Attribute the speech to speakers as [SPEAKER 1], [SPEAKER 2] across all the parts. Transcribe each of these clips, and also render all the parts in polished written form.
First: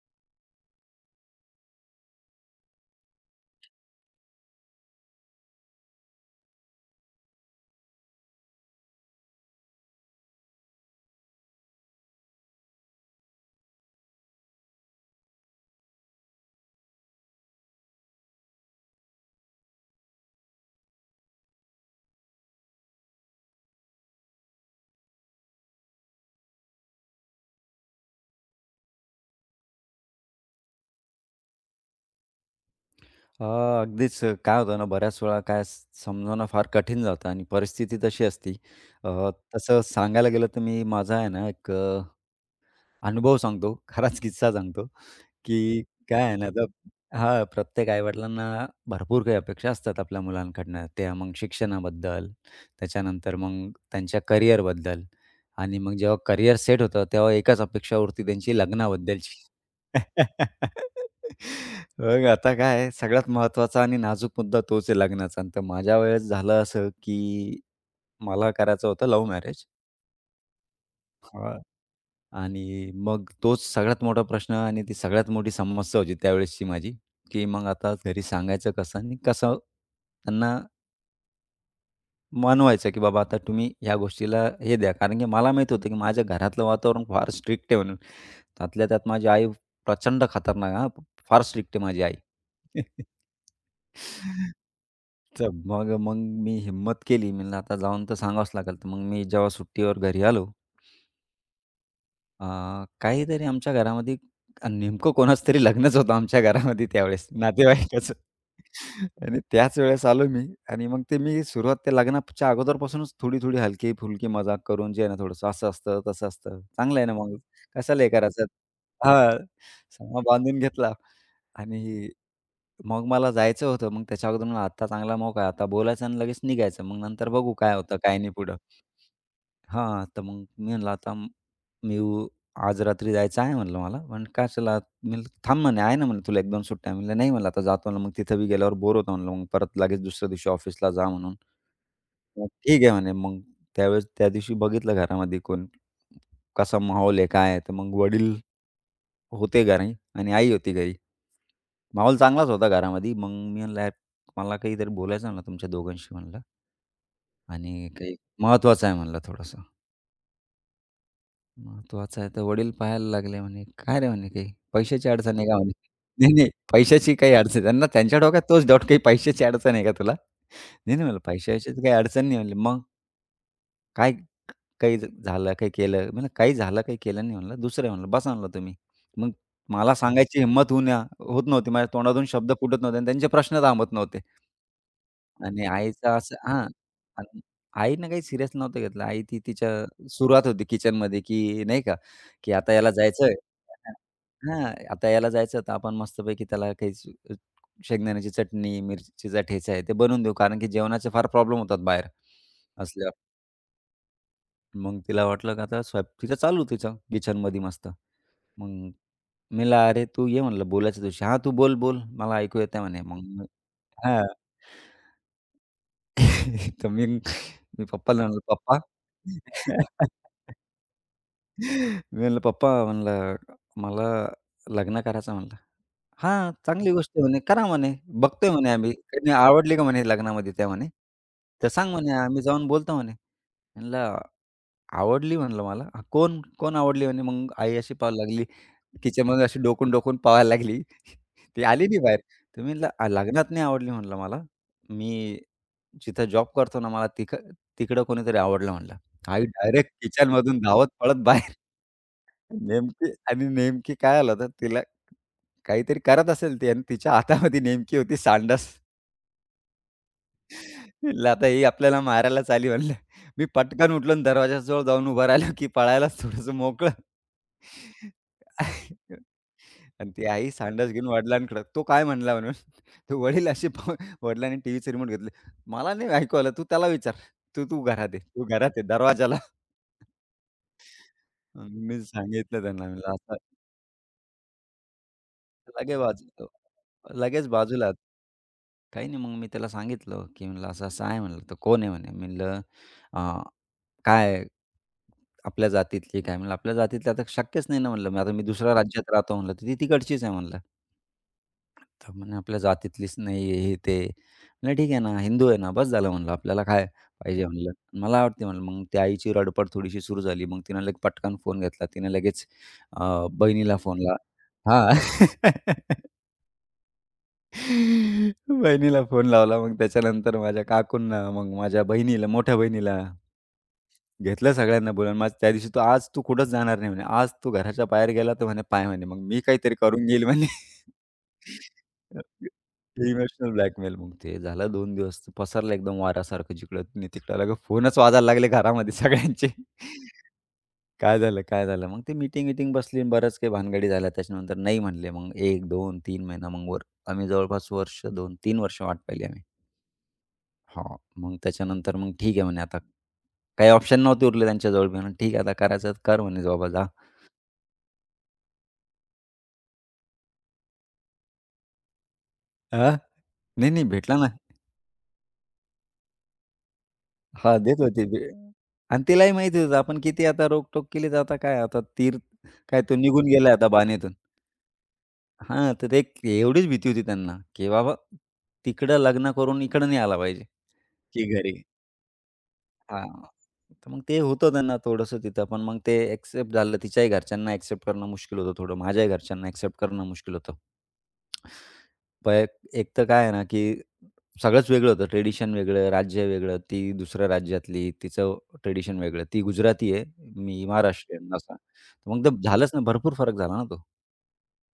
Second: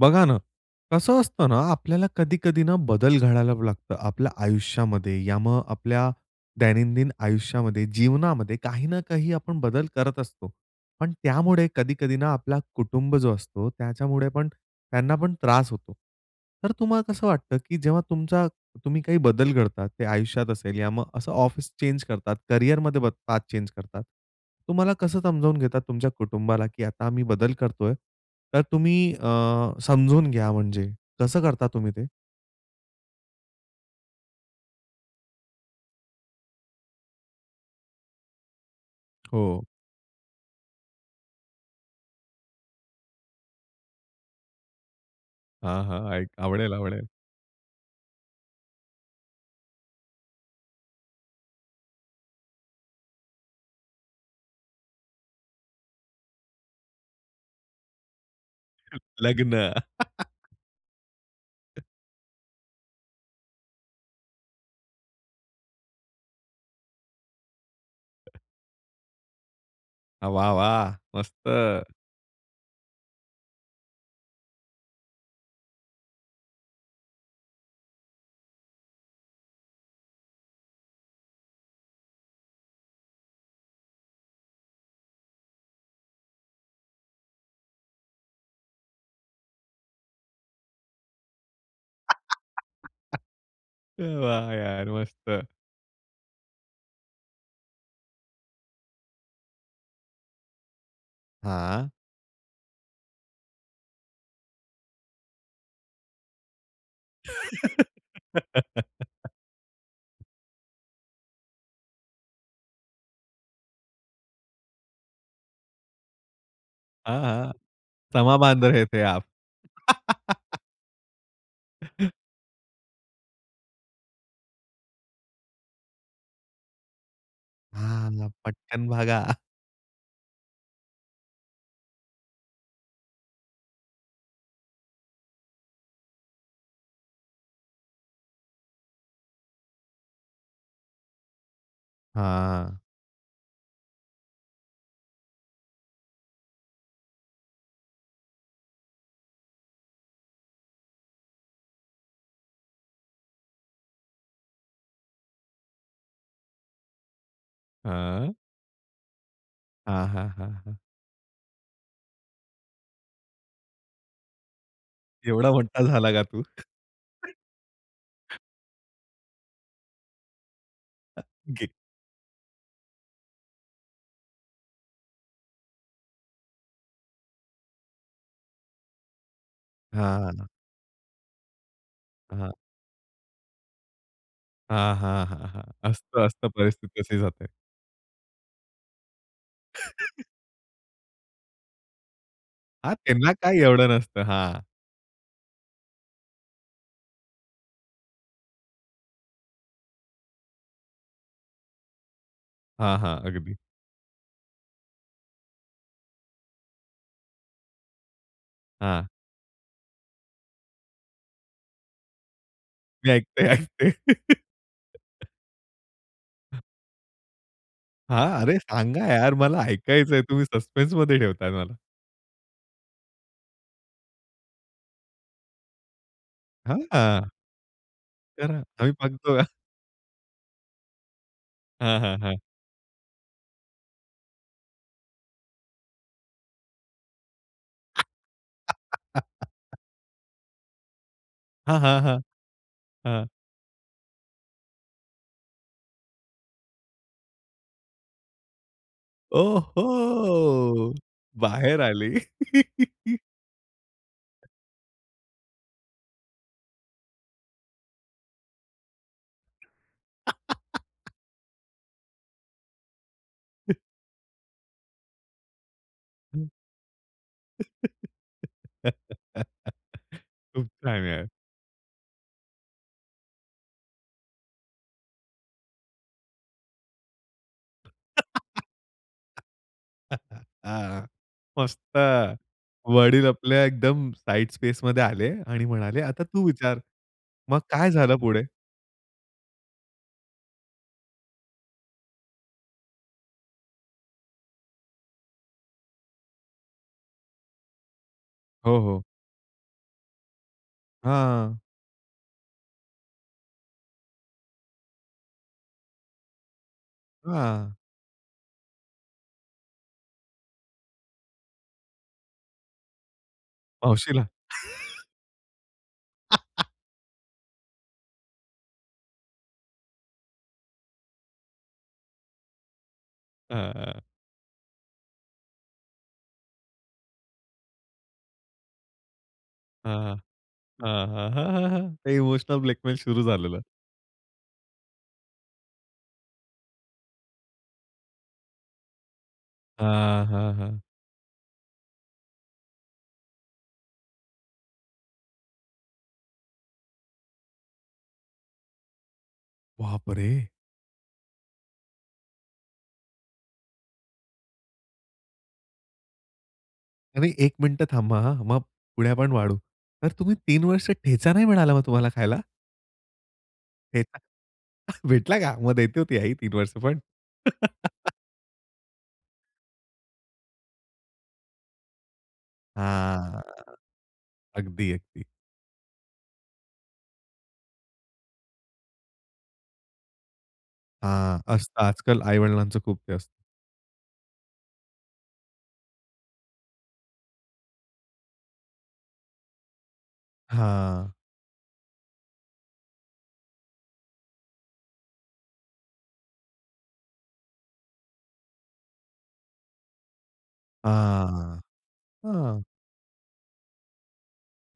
[SPEAKER 1] बघा ना, कसं असतं ना, आपल्याला कधी-कधी ना बदल घडायला लागतं आपल्या आयुष्यामध्ये. या मग आपल्या दैनंदिन आयुष्यामध्ये, जीवनामध्ये काही ना काही आपण बदल करत असतो. पण त्यामुळे कधी-कधी ना आपला कुटुंब जो असतो त्याच्यामुळे पण त्यांना पण त्रास होतो. तर तुम्हाला कसं वाटतं, की जेव्हा तुम्ही काही बदल घडतात, ते आयुष्यात असेल या मग असं ऑफिस चेंज करतात, करिअरमध्ये पाथ चेंज करतात. तुम्हाला कसं समजावून घेतात तुमच्या कुटुंबाला, की आता आम्ही बदल करतोय, तर तुम्ही समजून घ्या म्हणजे, कसं करता तुम्ही ते?
[SPEAKER 2] हां, अगदीच काय होतं ना, बऱ्याच वेळा समजावणं फार कठीण जातं आणि परिस्थिती तशी असती. अ,
[SPEAKER 1] हो.
[SPEAKER 2] तसं सांगायला गेलं तर मी माझा आहे ना, एक अनुभव सांगतो. खराच किस्सा सांगतो. की
[SPEAKER 1] हां, हां.
[SPEAKER 2] काय
[SPEAKER 1] ऐक
[SPEAKER 2] आहे ना आता
[SPEAKER 1] आवडेल, आवडेल.
[SPEAKER 2] हां, प्रत्येक आई-वडिलांना भरपूर काही अपेक्षा असतात आपल्या मुलांकडनं. त्या मग शिक्षणाबद्दल, त्याच्यानंतर मग त्यांच्या करिअरबद्दल आणि मग जेव्हा करिअर सेट होतं, तेव्हा एकच अपेक्षा उरते त्यांची लग्नाबद्दलची.
[SPEAKER 1] लग्न.
[SPEAKER 2] मग आता काय आहे, सगळ्यात महत्त्वाचा आणि नाजूक मुद्दा तोच आहे लग्नाचा. आणि तर माझ्या वेळेस झालं असं, की मला करायचं होतं लव्ह मॅरेज.
[SPEAKER 1] वाह, वाह! मस्त.
[SPEAKER 2] आणि मग तोच सगळ्यात मोठा प्रश्न आणि ती सगळ्यात मोठी समस्या होती त्यावेळेसची माझी, की मग आता घरी सांगायचं कसं आणि कसं त्यांना मानवायचं, की बाबा आता तुम्ही ह्या गोष्टीला हे द्या. कारण की मला माहीत होतं, की माझ्या घरातलं वातावरण फार स्ट्रिक्ट आहे म्हणून. त्यातल्या त्यात माझी आई प्रचंड खतरनाक हां, फार स्ट्रिक्ट आहे माझी आई.
[SPEAKER 1] वाह यार!
[SPEAKER 2] तर
[SPEAKER 1] मस्त.
[SPEAKER 2] मग मग मी हिम्मत केली. म्हणलं आता जाऊन तर सांगावंच लागेल. तर मग मी जेव्हा सुट्टीवर घरी आलो
[SPEAKER 1] हां.
[SPEAKER 2] अ, काहीतरी आमच्या घरामध्ये नेमकं कोणाचं तरी लग्नच होतं आमच्या घरामध्ये त्यावेळेस नातेवाईकाचं. आणि त्याच वेळेस आलो मी आणि मग ते मी सुरुवात त्या लग्नाच्या अगोदरपासूनच थोडी-थोडी हलकी-फुलकी मजाक करून जे आहे ना थोडंसं असं असतं, तसं असतं. चांगलं आहे ना
[SPEAKER 1] हाँ,
[SPEAKER 2] मग
[SPEAKER 1] हाँ.
[SPEAKER 2] कशाला हे
[SPEAKER 1] समा
[SPEAKER 2] करायचं?
[SPEAKER 1] बांध रहे थे आप.
[SPEAKER 2] हां, समा बांधून घेतला आणि मग मला जायचं होतं. मग त्याच्या अगोदर म्हणलं आता चांगला मोका आहे. आता बोलायचं आणि लगेच निघायचं. मग नंतर बघू काय होतं, काय
[SPEAKER 1] हां,
[SPEAKER 2] नाही पुढं.
[SPEAKER 1] पटकन भागा.
[SPEAKER 2] हां, तर मग मी म्हणलं मी उ आज रात्री जायचं आहे म्हणलं मला. पण कशाला? मी म्हणलं, "थांब" म्हणे, "आहे ना" म्हणलं, "तुला 1-2 सुट्ट्या." म्हणलं, "नाही" म्हणलं, "आता जातो म्हणलं, मग तिथं बी गेल्यावर बोर होतं" म्हणलं, "मग परत लगेच दुसऱ्या दिवशी ऑफिसला जा" म्हणून. मग
[SPEAKER 1] हां.
[SPEAKER 2] ठीक आहे म्हणे. मग त्यावेळेस त्या दिवशी बघितलं घरामध्ये कोण कसा माहोल आहे, काय आहे? तर मग वडील होते घरी आणि आई होती घरी. माहोल चांगलाच होता घरामध्ये. मग मी म्हणलं, "यार, मला काहीतरी बोलायचं" म्हणलं, "तुमच्या दोघांशी" म्हणलं, "आणि काही
[SPEAKER 1] हां.
[SPEAKER 2] महत्त्वाचं आहे" म्हणलं, "थोडंसं."
[SPEAKER 1] हां, हां, हां, हां.
[SPEAKER 2] महत्वाचं आहे. तर वडील पाहायला लागले म्हणे, "काय रे?" म्हणे, "काही पैशाची अडचण आहे
[SPEAKER 1] एवढा
[SPEAKER 2] का?" म्हणे.
[SPEAKER 1] मोठा झाला का
[SPEAKER 2] "नाही,
[SPEAKER 1] तू?
[SPEAKER 2] नाही पैशाची काही अडचण" त्यांना त्यांच्या डोक्यात तोच डाऊट, "काही पैशाची अडचण आहे का तुला?" "नाही, नाही" म्हणलं,
[SPEAKER 1] घे.
[SPEAKER 2] "पैशाची तर काही अडचण नाही" म्हणले. "मग काय काही झालं, काही केलं?" मी म्हणलं, "काही झालं, काही केलं नाही" म्हणलं. "दुसरं" आहे म्हणलं, "बसा" म्हणलं "तुम्ही." मग मला सांगायची
[SPEAKER 1] हां,
[SPEAKER 2] हिंमत होऊ होत नव्हती. माझ्या तोंडातून शब्द
[SPEAKER 1] हां.
[SPEAKER 2] फुटत नव्हते आणि त्यांचे प्रश्न थांबत नव्हते.
[SPEAKER 1] हां, हां, हां,
[SPEAKER 2] आणि
[SPEAKER 1] हां.
[SPEAKER 2] आईचं
[SPEAKER 1] असतं,
[SPEAKER 2] असं
[SPEAKER 1] असतं
[SPEAKER 2] हां.
[SPEAKER 1] परिस्थिती तशी
[SPEAKER 2] आणि
[SPEAKER 1] जाते.
[SPEAKER 2] आईनं काही सीरियस नव्हतं घेतलं. आई ती तिच्या सुरुवात होती किचनमध्ये, की नाही का, की आता याला
[SPEAKER 1] हां, त्यांना
[SPEAKER 2] जायचंय
[SPEAKER 1] काय एवढं नसतं. हां,
[SPEAKER 2] हां, आता याला जायचं तर आपण मस्तपैकी त्याला काही स शेंगदाण्याची चटणी, मिरचीचा ठेचा आहे ते बनवून देऊ. कारण की जेवणाचे फार प्रॉब्लेम होतात बाहेर
[SPEAKER 1] हां,
[SPEAKER 2] असल्यावर.
[SPEAKER 1] हां. अगदी.
[SPEAKER 2] मग तिला वाटलं का आता स्वयं तिचं चालू तिचं किचनमध्ये मस्त. मग मी
[SPEAKER 1] हां,
[SPEAKER 2] म्हणलं, "अरे, तू ये म्हणलं बोलायच्या दिवशी." "हां, तू बोल, बोल. मला ऐकू येतंय" म्हणे.
[SPEAKER 1] मी
[SPEAKER 2] मग
[SPEAKER 1] ऐकते,
[SPEAKER 2] मी
[SPEAKER 1] ऐकते.
[SPEAKER 2] हां. तर मी मी पप्पाला
[SPEAKER 1] हां,
[SPEAKER 2] म्हणलं,
[SPEAKER 1] अरे
[SPEAKER 2] "पप्पा"
[SPEAKER 1] सांगा यार मला ऐकायचंय. तुम्ही सस्पेन्समध्ये ठेवताय मला.
[SPEAKER 2] मी म्हणलं, "पप्पा" म्हणलं, "मला लग्न करायचं" म्हणलं. "हां, चांगली गोष्ट आहे"
[SPEAKER 1] हां,
[SPEAKER 2] म्हणे, "करा" म्हणे, "बघतोय"
[SPEAKER 1] करा.
[SPEAKER 2] म्हणे आम्ही.
[SPEAKER 1] आम्ही
[SPEAKER 2] काही नाही
[SPEAKER 1] बघतो.
[SPEAKER 2] "आवडली का" म्हणे लग्नामध्ये त्या म्हणे. "तर सांग"
[SPEAKER 1] हां,
[SPEAKER 2] म्हणे,
[SPEAKER 1] हां, हां.
[SPEAKER 2] "आम्ही जाऊन बोलतो" म्हणे. म्हणलं आवडली म्हणलं मला. "हां, कोण कोण आवडली?" म्हणे. मग आई अशी पाहायला लागली, किचनमध्ये अशी डोकून-डोकून पाहायला लागली. ती
[SPEAKER 1] हां,
[SPEAKER 2] आली नाही
[SPEAKER 1] हां,
[SPEAKER 2] बाहेर.
[SPEAKER 1] हां.
[SPEAKER 2] तर मी म्हणलं, "
[SPEAKER 1] हां.
[SPEAKER 2] लग्नात नाही आवडली" म्हणलं मला. "मी जिथं जॉब करतो ना, मला तिक तिकडं कोणीतरी आवडलं" म्हणलं. आई
[SPEAKER 1] ओहो!
[SPEAKER 2] डायरेक्ट किचनमधून धावत पळत बाहेर
[SPEAKER 1] बाहेर आली.
[SPEAKER 2] नेमकी आणि नेमकी काय आलं होतं, तिला काहीतरी करत असेल ती आणि तिच्या हातामध्ये नेमकी होती सांडास. म्हणलं आता ही आपल्याला मारायलाच आली म्हणलं. मी पटकन उठलो आणि दरवाजाजवळ जाऊन उभा राहिलो, की पळायलाच थोडंसं मोकळं. आणि ती आई
[SPEAKER 1] खूप
[SPEAKER 2] सांडास
[SPEAKER 1] छान
[SPEAKER 2] घेऊन
[SPEAKER 1] यार.
[SPEAKER 2] वडिलांकडं. तो काय म्हणला म्हणून, तर वडील असे प वडिलांनी टीव्हीचे रिमोट घेतले. "मला नाही ऐकू आलं, तू त्याला विचार. तू तू घरात आहे. तू घरात आहे दरवाजाला."
[SPEAKER 1] हां.
[SPEAKER 2] मग
[SPEAKER 1] मस्त.
[SPEAKER 2] मी सांगितलं त्यांना म्हणलं
[SPEAKER 1] वडील
[SPEAKER 2] असं
[SPEAKER 1] आपल्या एकदम साइड स्पेसमध्ये आले आणि
[SPEAKER 2] लगे
[SPEAKER 1] म्हणाले, "आता तू
[SPEAKER 2] बाजू
[SPEAKER 1] विचार."
[SPEAKER 2] लगेच
[SPEAKER 1] मग
[SPEAKER 2] बाजूला.
[SPEAKER 1] काय झालं पुढे?
[SPEAKER 2] काही नाही मग मी त्याला सांगितलं, की म्हणलं असं-असं आहे म्हणलं. तर "कोण आहे?" म्हणे. म्हणलं काय आपल्या जातीतली काय? म्हणलं आपल्या जातीतली आता शक्यच नाही ना म्हणलं. मग आता मी दुसऱ्या
[SPEAKER 1] हो, हो.
[SPEAKER 2] राज्यात राहतो म्हणलं, तर ती तिकडचीच आहे म्हणलं.
[SPEAKER 1] हां,
[SPEAKER 2] तर म्हणे आपल्या जातीतलीच नाही आहे, हे ते. म्हणलं ठीक आहे ना, हिंदू आहे ना, बस झालं म्हणलं. आपल्याला काय पाहिजे म्हणलं.
[SPEAKER 1] हां.
[SPEAKER 2] मला आवडते म्हणलं. मग त्या आईची रडपड थोडीशी सुरू झाली. मग तिनं लगेच पटकन फोन घेतला. बहिणीला फोन
[SPEAKER 1] मावशीला
[SPEAKER 2] लावला हां. बहिणीला फोन लावला. मग त्याच्यानंतर माझ्या काकूंना, मग माझ्या बहिणीला, मोठ्या बहिणीला
[SPEAKER 1] हां, हां,
[SPEAKER 2] घेतलं सगळ्यांना बोलावून. मग त्या दिवशी आज तू कुठंच जाणार नाही म्हणे. आज तू घराच्या बाहेर गेला तर म्हणे पाय म्हणे. मग मी काहीतरी करून
[SPEAKER 1] हां,
[SPEAKER 2] घेईल म्हणे.
[SPEAKER 1] हां, हां, हां, हां. ते इमोशनल ब्लॅकमेल सुरू
[SPEAKER 2] इमोशनल
[SPEAKER 1] झालेलं.
[SPEAKER 2] ब्लॅकमेल. मग ते झालं 2 दिवस ते पसरलं एकदम वाऱ्यासारखं जिकडं-तिकडं लागलं फोनच वाजायला लागले घरामध्ये सगळ्यांचे.
[SPEAKER 1] हां, हां, हां.
[SPEAKER 2] काय झालं, काय झालं? मग ते मीटिंग-मीटिंग बसली आणि बऱ्याच काही भानगडी झाल्या. त्याच्यानंतर नाही म्हणले. मग 1, 2, 3 महिना मग वर आम्ही जवळपास 2-3 वर्ष वाट पाहिली आम्ही.
[SPEAKER 1] बापरे!
[SPEAKER 2] हां. मग त्याच्यानंतर मग ठीक आहे म्हणे आता. काही ऑप्शन नव्हते उरले त्यांच्याजवळ. मी म्हणे, "ठीक आहे आता करायचं तर कर" म्हणे बाबा जा.
[SPEAKER 1] आणि 1 मिनिटं थांबा हां, मग पुढे आपण वाढू. तर तुम्ही 3 वर्ष ठेचा नाही मिळाला मग तुम्हाला खायला?
[SPEAKER 2] हां. नाही, नाही भेटला
[SPEAKER 1] ठेचा
[SPEAKER 2] ना
[SPEAKER 1] भेटला का? मग देते होती आई 3 वर्ष पण.
[SPEAKER 2] हां, देत होती ते आणि तिलाही माहिती होतं आपण किती आता रोकटोक केली तर आता काय आता तीर काय तो निघून
[SPEAKER 1] हां.
[SPEAKER 2] गेला आता बाणेतून.
[SPEAKER 1] अगदी, अगदी.
[SPEAKER 2] हां, तर ते एक एवढीच भीती होती त्यांना, की बाबा तिकडं लग्न करून इकडं नाही आला पाहिजे. की
[SPEAKER 1] हां,
[SPEAKER 2] घरी.
[SPEAKER 1] असतं आजकाल आई-वडिलांचं खूप
[SPEAKER 2] हां.
[SPEAKER 1] ते असतं.
[SPEAKER 2] तर मग ते होतं त्यांना थोडंसं तिथं. पण मग ते एक्सेप्ट झालं. तिच्याही घरच्यांना एक्सेप्ट करणं मुश्किल होतं थोडं. माझ्याही घरच्यांना एक्सेप्ट करणं मुश्किल होतं.
[SPEAKER 1] हां,
[SPEAKER 2] पय एक तर काय आहे ना, की सगळंच वेगळं होतं. ट्रेडिशन वेगळं, राज्य वेगळं. ती दुसऱ्या राज्यातली, तिचं ट्रेडिशन वेगळं. ती गुजराती आहे, मी महाराष्ट्रीयन असा.
[SPEAKER 1] हां,
[SPEAKER 2] मग तर
[SPEAKER 1] हां.
[SPEAKER 2] झालंच ना, भरपूर फरक झाला ना तो.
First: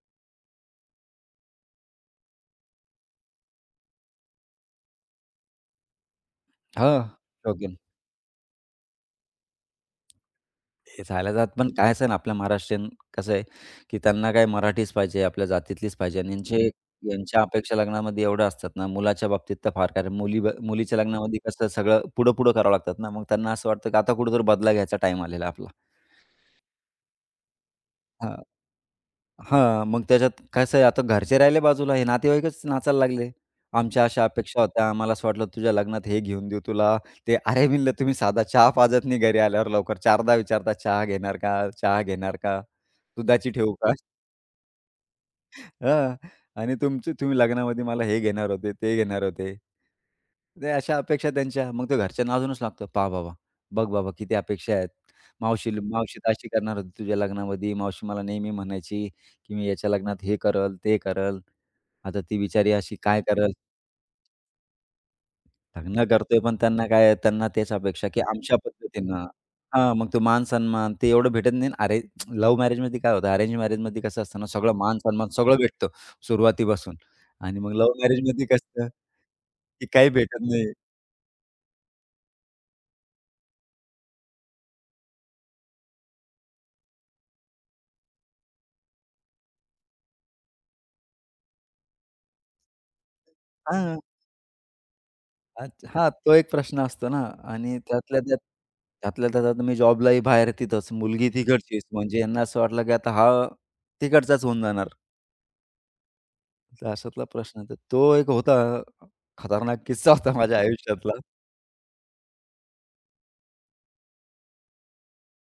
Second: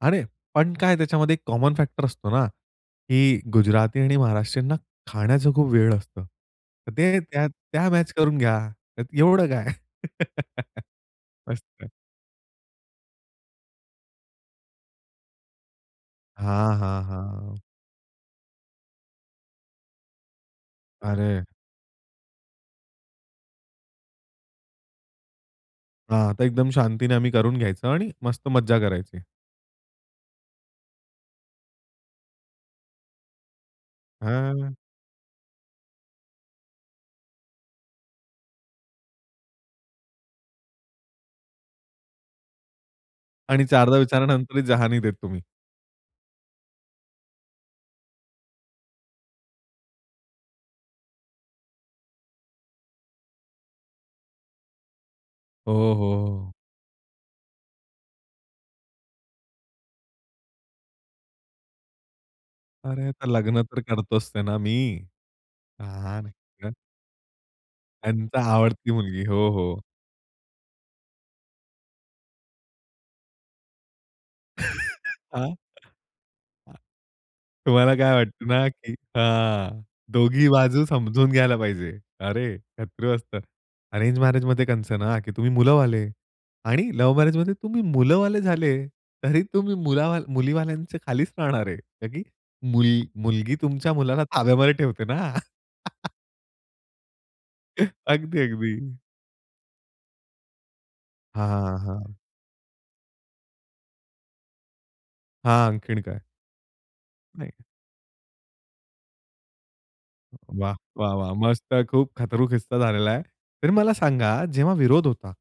[SPEAKER 1] अरे, पण काय त्याच्यामध्ये एक कॉमन फॅक्टर असतो ना, की गुजराती आणि महाराष्ट्रीयांना खाण्याचं खूप वेड असतं. तर
[SPEAKER 2] हां,
[SPEAKER 1] ते त्या
[SPEAKER 2] शौकीन.
[SPEAKER 1] त्या मॅच करून घ्या. त्यात एवढं काय?
[SPEAKER 2] हे झाल्या जात पण
[SPEAKER 1] मस्त.
[SPEAKER 2] काय आहे ना, आपल्या महाराष्ट्रीयन कसं आहे, की त्यांना काय मराठीच पाहिजे, आपल्या जातीतलीच पाहिजे आणि
[SPEAKER 1] हां, हां,
[SPEAKER 2] यांच्या
[SPEAKER 1] हां.
[SPEAKER 2] अपेक्षा लग्नामध्ये एवढ्या असतात ना, मुलाच्या बाबतीत तर फार कारण मुलीच्या लग्नामध्ये
[SPEAKER 1] अरे
[SPEAKER 2] कसं सगळं पुढं-पुढं करावं लागतात ना, मग त्यांना असं वाटतं, की आता कुठेतरी बदला घ्यायचा टाईम आलेला आपला.
[SPEAKER 1] हां, तर एकदम शांतीने आम्ही करून घ्यायचं आणि मस्त मज्जा करायची.
[SPEAKER 2] हां, मग त्याच्यात कसं आहे आता घरचे राहिले बाजूला, हे नातेवाईकच नाचायला लागले. आमच्या अशा अपेक्षा
[SPEAKER 1] हां.
[SPEAKER 2] होत्या, आम्हाला असं वाटलं तुझ्या लग्नात हे घेऊन देऊ तुला, ते अरे म्हणलं तुम्ही साधा चहा पाजत नाही घरी आल्यावर लवकर. चारदा विचारता चहा घेणार का? चहा घेणार का? दुधाची
[SPEAKER 1] आणि
[SPEAKER 2] ठेवू का?
[SPEAKER 1] चारदा विचारानंतरही जहानी देत तुम्ही.
[SPEAKER 2] हां. आणि तुमचे तुम्ही लग्नामध्ये मला हे घेणार होते, ते घेणार होते. ते अशा अपेक्षा त्यांच्या. मग ते घरच्यांना अजूनच लागतं. "पहा बाबा, बघ बाबा किती अपेक्षा आहेत. मावशी
[SPEAKER 1] हो,
[SPEAKER 2] मावशी तर अशी
[SPEAKER 1] हो.
[SPEAKER 2] करणार होती तुझ्या लग्नामध्ये. मावशी मला नेहमी म्हणायची, की मी याच्या लग्नात हे करल, ते करल. आता ती बिचारी अशी
[SPEAKER 1] अरे,
[SPEAKER 2] काय
[SPEAKER 1] तर
[SPEAKER 2] करल?"
[SPEAKER 1] लग्न तर करतोच ते ना मी.
[SPEAKER 2] लग्न
[SPEAKER 1] हां,
[SPEAKER 2] करतोय पण
[SPEAKER 1] नक्की ना.
[SPEAKER 2] त्यांना तेच अपेक्षा, की
[SPEAKER 1] त्यांचा
[SPEAKER 2] आमच्या
[SPEAKER 1] आवडती मुलगी.
[SPEAKER 2] पद्धतीनं
[SPEAKER 1] हो, हो.
[SPEAKER 2] हां, मग तो मान-सन्मान ते एवढं भेटत नाही. अरे लव्ह मॅरेजमध्ये काय होतं, अरेंज मॅरेजमध्ये कसं असतं ना, सगळं मान-सन्मान
[SPEAKER 1] हां.
[SPEAKER 2] सगळं भेटतं
[SPEAKER 1] हां.
[SPEAKER 2] सुरुवातीपासून आणि मग
[SPEAKER 1] तुम्हाला
[SPEAKER 2] लव्ह
[SPEAKER 1] काय
[SPEAKER 2] मॅरेजमध्ये
[SPEAKER 1] वाटतं ना,
[SPEAKER 2] कसं,
[SPEAKER 1] की हां,
[SPEAKER 2] की काही भेटत
[SPEAKER 1] दोघी
[SPEAKER 2] नाही.
[SPEAKER 1] बाजू समजून घ्यायला पाहिजे. अरे, शत्रू असतात. अरेंज मॅरेजमध्ये कसं ना, की तुम्ही मुलंवाले आणि लव्ह मॅरेजमध्ये तुम्ही मुलंवाले झाले, तरी तुम्ही मुलावा मुलीवाल्यांच्या खालीच राहणार आहे. का की मुल मुलगी तुमच्या
[SPEAKER 2] हां,
[SPEAKER 1] मुलाला ताब्यामध्ये ठेवते ना.
[SPEAKER 2] अच्छा हां, तो एक प्रश्न असतो ना आणि
[SPEAKER 1] अगदी, अगदी.
[SPEAKER 2] त्यातल्या त्यात मी जॉबलाही बाहेर तिथंच, मुलगी
[SPEAKER 1] हां,
[SPEAKER 2] तिकडचीच
[SPEAKER 1] हां.
[SPEAKER 2] म्हणजे यांना असं वाटलं, की आता हा तिकडचाच होऊन जाणार.
[SPEAKER 1] हां, आणखीन काय?
[SPEAKER 2] तर अशातला प्रश्न.
[SPEAKER 1] नाही.
[SPEAKER 2] तर तो एक होता खतरनाक किस्सा होता माझ्या
[SPEAKER 1] वाह! वाह!
[SPEAKER 2] आयुष्यातला.
[SPEAKER 1] वाह! मस्त. खूप खतरूक किस्सा झालेला आहे. तर मला सांगा जेव्हा विरोध होता,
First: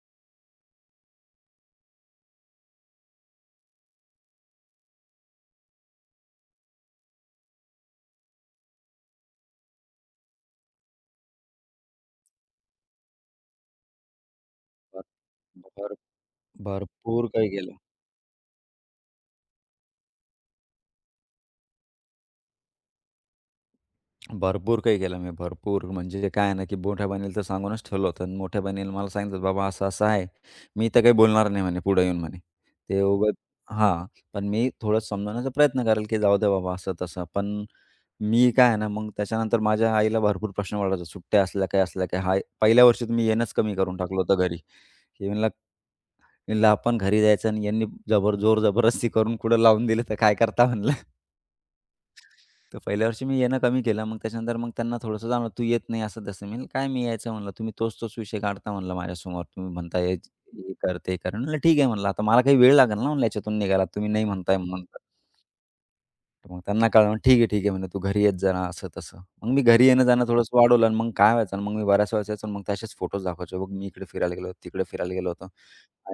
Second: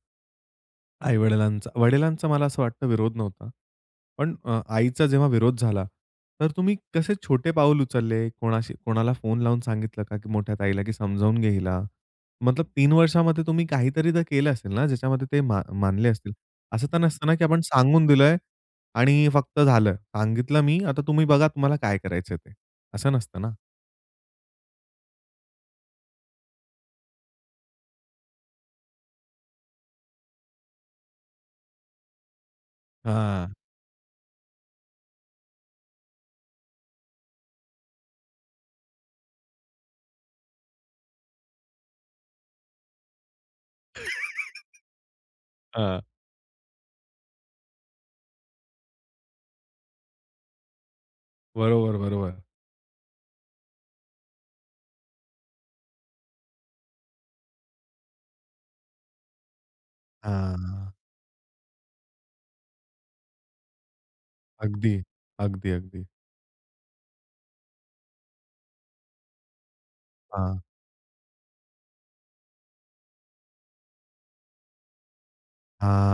[SPEAKER 1] वडिलांचा मला असं वाटतं विरोध नव्हता. पण आईचा जेव्हा विरोध झाला, तर तुम्ही कसे छोटे पाऊल उचलले? कोणाशी कोणाला फोन लावून सांगितलं का, की मोठ्या ताईला की समजावून घ्यायला? मतलब 3 वर्षामध्ये तुम्ही काहीतरी तर केलं असेल ना, ज्याच्यामध्ये ते
[SPEAKER 2] भर
[SPEAKER 1] मानले असतील. असं तर
[SPEAKER 2] भरपूर
[SPEAKER 1] नसतं ना, की
[SPEAKER 2] काही
[SPEAKER 1] आपण
[SPEAKER 2] केलं.
[SPEAKER 1] सांगून दिलंय आणि फक्त झालं. सांगितलं मी, आता तुम्ही बघा तुम्हाला काय करायचं ते. असं नसतं ना?
[SPEAKER 2] भरपूर काही केलं मी. भरपूर म्हणजे काय आहे ना, की मोठ्या बहिणीला तर सांगूनच ठेवलं होतं आणि मोठ्या बहिणीला मला सांगितलं, "बाबा असं-असं आहे. मी तर काही बोलणार नाही," म्हणे, "पुढे येऊन," म्हणे. "ते उगाच"
[SPEAKER 1] हां,
[SPEAKER 2] हां. पण मी थोडं समजवण्याचा प्रयत्न करेल, की "जाऊ दे बाबा," असं-तसं. पण मी काय आहे ना, मग त्याच्यानंतर माझ्या आईला भरपूर प्रश्न पडायचा. सुट्ट्या असल्या, काय असल्या, काय हाय पहिल्या वर्षी तर मी येणंच कमी करून टाकलं होतं घरी. की म्हणलं,
[SPEAKER 1] हां.
[SPEAKER 2] "म्हणलं आपण घरी जायचं आणि यांनी जबरदस्ती करून कुठं लावून दिलं तर काय करता?" म्हणलं.
[SPEAKER 1] बरोबर, बरोबर.
[SPEAKER 2] तर पहिल्या वर्षी मी येणं कमी केलं. मग त्याच्यानंतर मग त्यांना थोडंसं जाणवलं, "तू येत नाही असं तसं." मी म्हणलं, "काय मी यायचं?" म्हणलं, "तुम्ही तोच तोच विषय काढता." म्हणलं, "माझ्यासमोर तुम्ही म्हणताय हे
[SPEAKER 1] हां.
[SPEAKER 2] कर, ते कर." म्हणलं, "ठीक आहे." म्हणलं, "आता मला काही वेळ लागेल ना म्हणलं याच्यातून निघायला. तुम्ही नाही म्हणताय म्हणून
[SPEAKER 1] अगदी, अगदी, अगदी.
[SPEAKER 2] तर मग त्यांना कळलं, "ठीक आहे," म्हणे, "तू घरी येत जा असं-तसं. मग मी घरी येणं-जाणं थोडंसं
[SPEAKER 1] हां,
[SPEAKER 2] वाढवलं आणि मग काय व्हायचं ना, मग मी बऱ्याच वेळेस यायचो आणि मग तसेच फोटोज दाखवायचो. "बघ, मी इकडे फिरायला गेलो तिकडे फिरायला गेलो होतो."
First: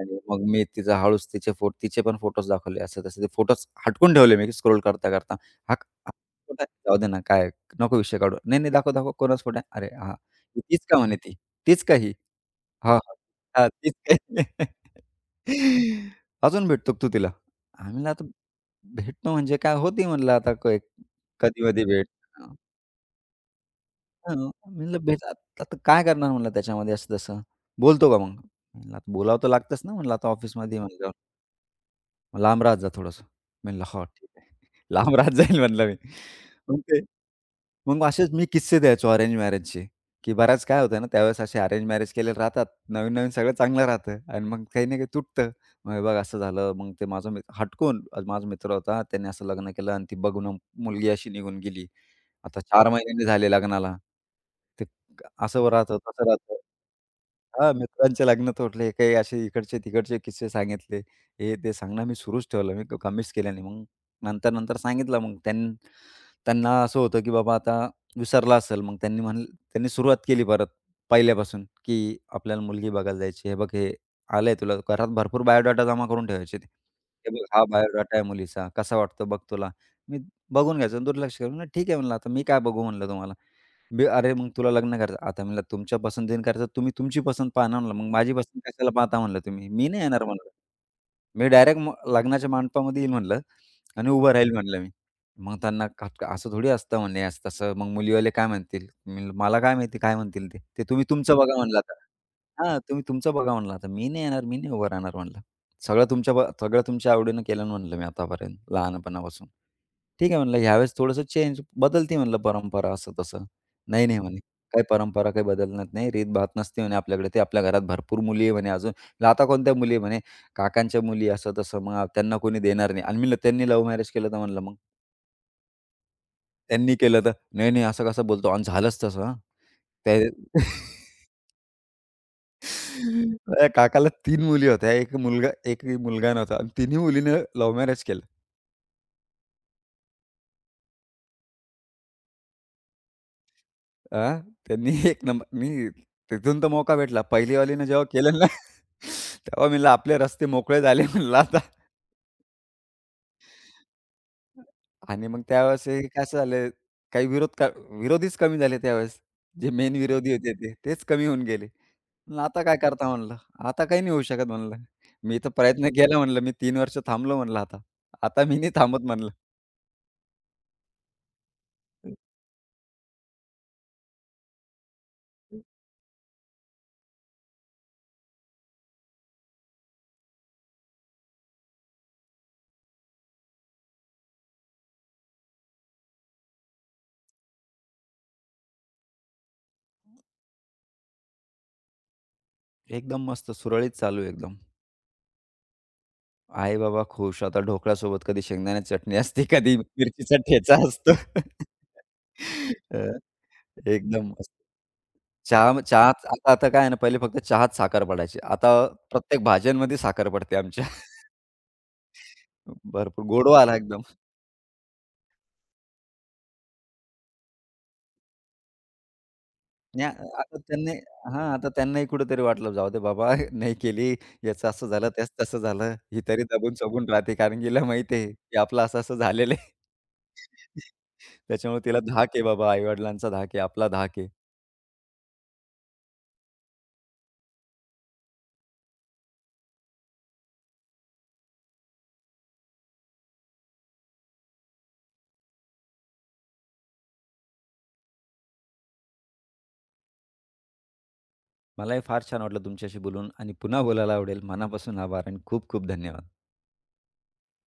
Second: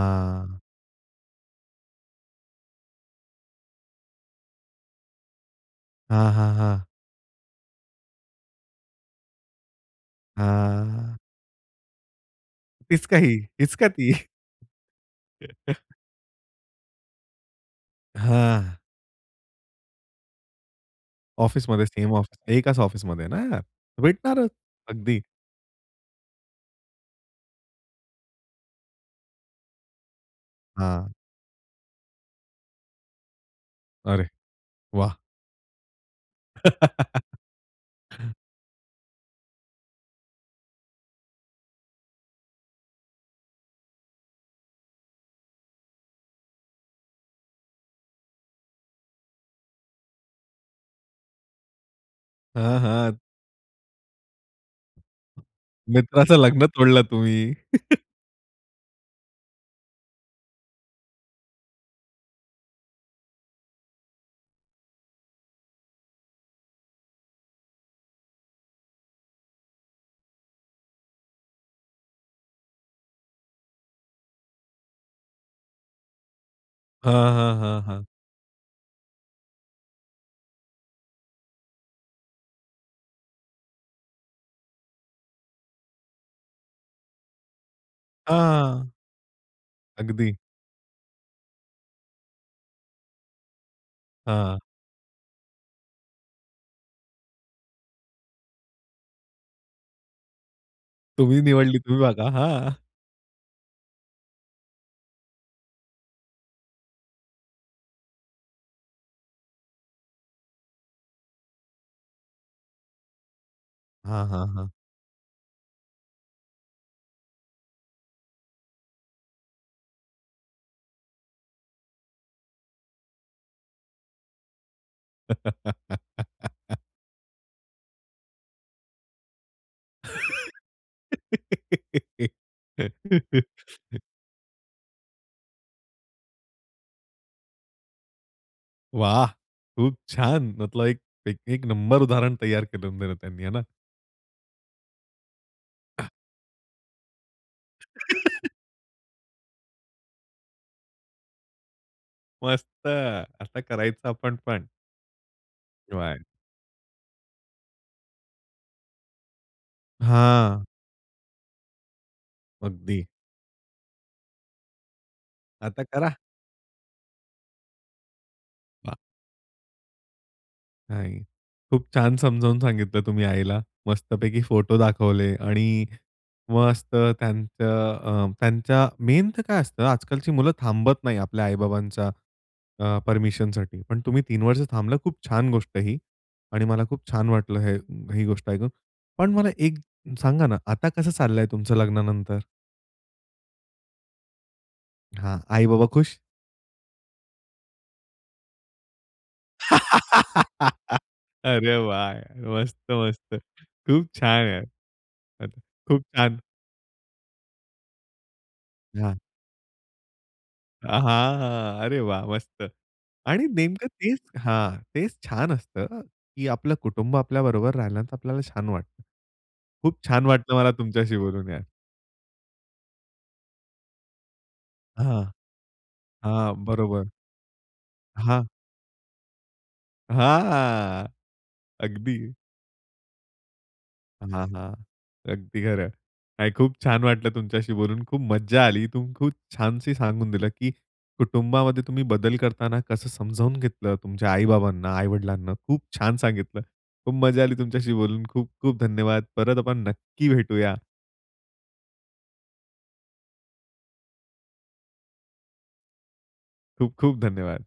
[SPEAKER 2] आणि मग मी तिचा हळूच तिचे फो तिचे पण फोटोज दाखवले, असं-तसं. ते फोटोज हटकून ठेवले मी स्क्रोल करता-करता. हा हा
[SPEAKER 1] हां, हां,
[SPEAKER 2] फोटो आहे,
[SPEAKER 1] हां.
[SPEAKER 2] जाऊ दे ना, काय नको विषय काढू. "नाही, नाही, दाखव, दाखव. कोणाचा फोटो आहे?" "अरे, हां." "ही तीच का?" म्हणे
[SPEAKER 1] हां.
[SPEAKER 2] ती. "तीच का ही?" हां,
[SPEAKER 1] तीच
[SPEAKER 2] हां.
[SPEAKER 1] का ही?
[SPEAKER 2] हां,
[SPEAKER 1] हीच का
[SPEAKER 2] तीच
[SPEAKER 1] ती?
[SPEAKER 2] काय अजून भेटतो का तू तिला? आम्ही म्हणलं आता
[SPEAKER 1] हां.
[SPEAKER 2] भेटणं म्हणजे काय होती म्हणलं आता कधी-मधी
[SPEAKER 1] ऑफिसमध्ये
[SPEAKER 2] भेट.
[SPEAKER 1] सेम ऑफिस
[SPEAKER 2] हां,
[SPEAKER 1] एकाच ऑफिसमध्ये आहे ना यार.
[SPEAKER 2] मी
[SPEAKER 1] भेटणारच.
[SPEAKER 2] म्हणलं
[SPEAKER 1] अगदी.
[SPEAKER 2] भेट आता आता काय करणार म्हणलं त्याच्यामध्ये असं तसं. बोलतो का मग? म्हणलं आता बोलावं तर लागतंच ना म्हणलं आता ऑफिसमध्ये म्हणलं.
[SPEAKER 1] हां.
[SPEAKER 2] लांब राहत जा थोडंसं. मी म्हणलं, "हो, ठीक
[SPEAKER 1] अरे
[SPEAKER 2] आहे."
[SPEAKER 1] वाह!
[SPEAKER 2] लांब राहत जाईल म्हणलं मी. मग ते मग असेच मी किस्से द्यायचो अरेंज मॅरेजचे, की बऱ्याच काय होतं ना, त्यावेळेस असे अरेंज मॅरेज केलेले राहतात. नवीन-नवीन सगळं चांगलं राहतं आणि मग काही ना काही तुटतं. मग हे बघ असं झालं. मग ते माझा मित्र हटकून आज माझा मित्र होता. त्याने असं लग्न केलं आणि ती बघून मुलगी अशी निघून गेली. आता
[SPEAKER 1] हां,
[SPEAKER 2] 4
[SPEAKER 1] हां.
[SPEAKER 2] महिन्यांनी झाले लग्नाला. ते असं राहतं, तसं
[SPEAKER 1] मित्राचं
[SPEAKER 2] राहतं.
[SPEAKER 1] लग्न तोडलं तुम्ही.
[SPEAKER 2] हां, मित्रांचे लग्न तोडले. काही असे इकडचे-तिकडचे किस्से सांगितले. हे ते सांगणं मी सुरूच ठेवलं. मी कमीच केलं नाही. मग नंतर-नंतर सांगितलं मग त्यांना असं होतं की बाबा आता विसरला असेल. मग त्यांनी सुरुवात केली परत पहिल्यापासून की आपल्याला मुलगी बघायला जायची. हे बघ हे आलंय तुला घरात भरपूर बायोडाटा जमा करून ठेवायचे ते.
[SPEAKER 1] हां,
[SPEAKER 2] हे बघ
[SPEAKER 1] हां,
[SPEAKER 2] हा
[SPEAKER 1] हां, हां.
[SPEAKER 2] बायोडाटा आहे मुलीचा. कसा वाटतो बघ तुला. मी बघून घ्यायचो दुर्लक्ष करून. ठीक आहे म्हणलं आता मी काय बघू म्हणलं तुम्हाला. "अरे, मग तुला लग्न करायचं." आता म्हणलं, "तुमच्या पसंतीने करायचं, तुम्ही तुमची पसंत पहा ना," म्हणलं. "मग माझी पसंत कशाला
[SPEAKER 1] हां.
[SPEAKER 2] पाहता?" म्हणलं, "तुम्ही." "मी नाही येणार,"
[SPEAKER 1] अगदी.
[SPEAKER 2] म्हणलं. "मी डायरेक्ट लग्नाच्या मंडपामध्ये येईल," म्हणलं "आणि उभं राहील,"
[SPEAKER 1] हां.
[SPEAKER 2] म्हणलं मी. मग त्यांना का का- असं थोडी असतं म्हणे, असं तसं. मग मुलीवाले काय म्हणतील? मी म्हणलं, "मला काय माहिती काय म्हणतील ते. ते तुम्ही तुमचं
[SPEAKER 1] तुम्ही
[SPEAKER 2] बघा," म्हणलं
[SPEAKER 1] निवडली
[SPEAKER 2] आता.
[SPEAKER 1] तुम्ही बघा. हां.
[SPEAKER 2] हां, "तुम्ही तुमचं बघा," म्हणलं आता. "मी नाही येणार, मी नाही उभं राहणार," म्हणलं. " सगळं तुमच्या आवडीनं केलं," म्हणलं मी "आतापर्यंत लहानपणापासून." "ठीक आहे," म्हणलं, "ह्यावेळेस थोडंसं चेंज बदलते," म्हणलं, "परंपरा," असं तसं. नाही, नाही
[SPEAKER 1] हां,
[SPEAKER 2] म्हणे.
[SPEAKER 1] हां, हां.
[SPEAKER 2] काही परंपरा काही बदलणार नाही. रीतभात नसते म्हणे आपल्याकडे. ते आपल्या घरात भरपूर मुली आहे म्हणे अजून. म्हटलं, "आता कोणत्या मुली आहे?" म्हणे, "काकांच्या मुली असं-तसं. मग त्यांना कोणी देणार नाही." आणि मी "त्यांनी लव्ह मॅरेज केलं तर?" म्हणलं, "मग त्यांनी केलं तर?" "नाही, नाही असं कसं बोलतो आणि झालंच तसं हां." त्या माझ्या काकाला 3 मुली होत्या. 1 मुलगा नव्हता आणि तिन्ही मुलीने लव्ह मॅरेज केलं.
[SPEAKER 1] वाह! खूप छान. मतलब एक एक एक नंबर उदाहरण तयार करून दिलं त्यांनी, आहे ना?
[SPEAKER 2] हां, त्यांनी एक नंबर तिथून तर मोका भेटला. पहिलीवालीनं जेव्हा केलं ना, तेव्हा म्हणलं, "आपले रस्ते मोकळे झाले." म्हणलं आता.
[SPEAKER 1] मस्त. आता करायचं आपण पण.
[SPEAKER 2] आणि मग त्यावेळेस हे
[SPEAKER 1] वाह!
[SPEAKER 2] कसं झालं, काही विरोधीच कमी झाले त्यावेळेस. जे मेन विरोधी होते
[SPEAKER 1] हां,
[SPEAKER 2] ते, तेच कमी होऊन गेले. म्हणलं आता काय
[SPEAKER 1] अगदी.
[SPEAKER 2] करता म्हणलं, आता काही नाही होऊ शकत म्हणलं. मी तर
[SPEAKER 1] आता
[SPEAKER 2] प्रयत्न
[SPEAKER 1] करा.
[SPEAKER 2] केला म्हणलं, मी 3 वर्ष थांबलो म्हणलं आता. आता मी नाही थांबत म्हणलं.
[SPEAKER 1] नाही. खूप छान समजावून सांगितलं तुम्ही आईला. मस्तपैकी फोटो दाखवले आणि मस्त त्यांचं त्यांच्या मेन तर काय असतं, आजकालची मुलं थांबत नाही आपल्या आई-बाबांच्या परमिशनसाठी. पण तुम्ही 3 वर्ष थांबलं. खूप छान गोष्ट ही आणि मला खूप छान वाटलं हे ही गोष्ट ऐकून. पण मला एक सांगा ना, आता कसं चाललंय तुमचं लग्नानंतर?
[SPEAKER 2] एकदम मस्त सुरळीत चालू आहे एकदम.
[SPEAKER 1] हां, आई-बाबा खुश?
[SPEAKER 2] आई-बाबा खुश. आता ढोकळ्यासोबत कधी शेंगदाण्याची चटणी असते, कधी मिरचीचा ठेचा असतो.
[SPEAKER 1] अरे वाह! मस्त,
[SPEAKER 2] अ
[SPEAKER 1] मस्त. खूप
[SPEAKER 2] एकदम
[SPEAKER 1] छान
[SPEAKER 2] मस्त.
[SPEAKER 1] यार. आता
[SPEAKER 2] चहा
[SPEAKER 1] खूप
[SPEAKER 2] चहा आता
[SPEAKER 1] छान.
[SPEAKER 2] आता काय आहे ना, पहिले फक्त चहात साखर पडायची. आता
[SPEAKER 1] हां.
[SPEAKER 2] प्रत्येक भाज्यांमध्ये साखर पडते आमच्या.
[SPEAKER 1] हां. अरे वाह! मस्त.
[SPEAKER 2] भरपूर
[SPEAKER 1] आणि
[SPEAKER 2] गोडवा आला
[SPEAKER 1] नेमकं
[SPEAKER 2] एकदम.
[SPEAKER 1] तेच हां, तेच छान असतं, की आपलं कुटुंब आपल्याबरोबर राहिल्यानं तर आपल्याला छान वाटतं. खूप
[SPEAKER 2] आणि आ-
[SPEAKER 1] छान वाटलं
[SPEAKER 2] आता
[SPEAKER 1] मला
[SPEAKER 2] त्यांनी
[SPEAKER 1] तुमच्याशी
[SPEAKER 2] हां,
[SPEAKER 1] बोलून यार.
[SPEAKER 2] आता त्यांनाही कुठेतरी वाटलं, जाऊ दे बाबा नाही केली, याचं असं झालं,
[SPEAKER 1] हां,
[SPEAKER 2] त्याचं तसं झालं. ही तरी
[SPEAKER 1] हां. बरोबर.
[SPEAKER 2] दबून-चबून राहते कारण की हिला माहिती आहे,
[SPEAKER 1] हां,
[SPEAKER 2] की आपलं असं-असं झालेलं आहे.
[SPEAKER 1] हां.
[SPEAKER 2] त्याच्यामुळे तिला धाक
[SPEAKER 1] अगदी.
[SPEAKER 2] आहे बाबा, आई-वडिलांचा धाक आहे, आपला धाक आहे.
[SPEAKER 1] हां, हां. अगदी खरं. नाही खूप छान वाटलं तुमच्याशी बोलून. खूप मज्जा आली. तुम्ही खूप छानशी सांगून दिलं, की कुटुंबामध्ये तुम्ही बदल करताना कसं समजावून घेतलं तुमच्या आई-बाबांना, आई-वडिलांना. खूप छान सांगितलं. खूप मजा आली तुमच्याशी बोलून. खूप खूप धन्यवाद. परत आपण नक्की भेटूया.
[SPEAKER 2] मलाही फार छान वाटलं तुमच्याशी बोलून आणि पुन्हा बोलायला आवडेल. मनापासून आभार आणि खूप खूप धन्यवाद.
[SPEAKER 1] खूप खूप धन्यवाद.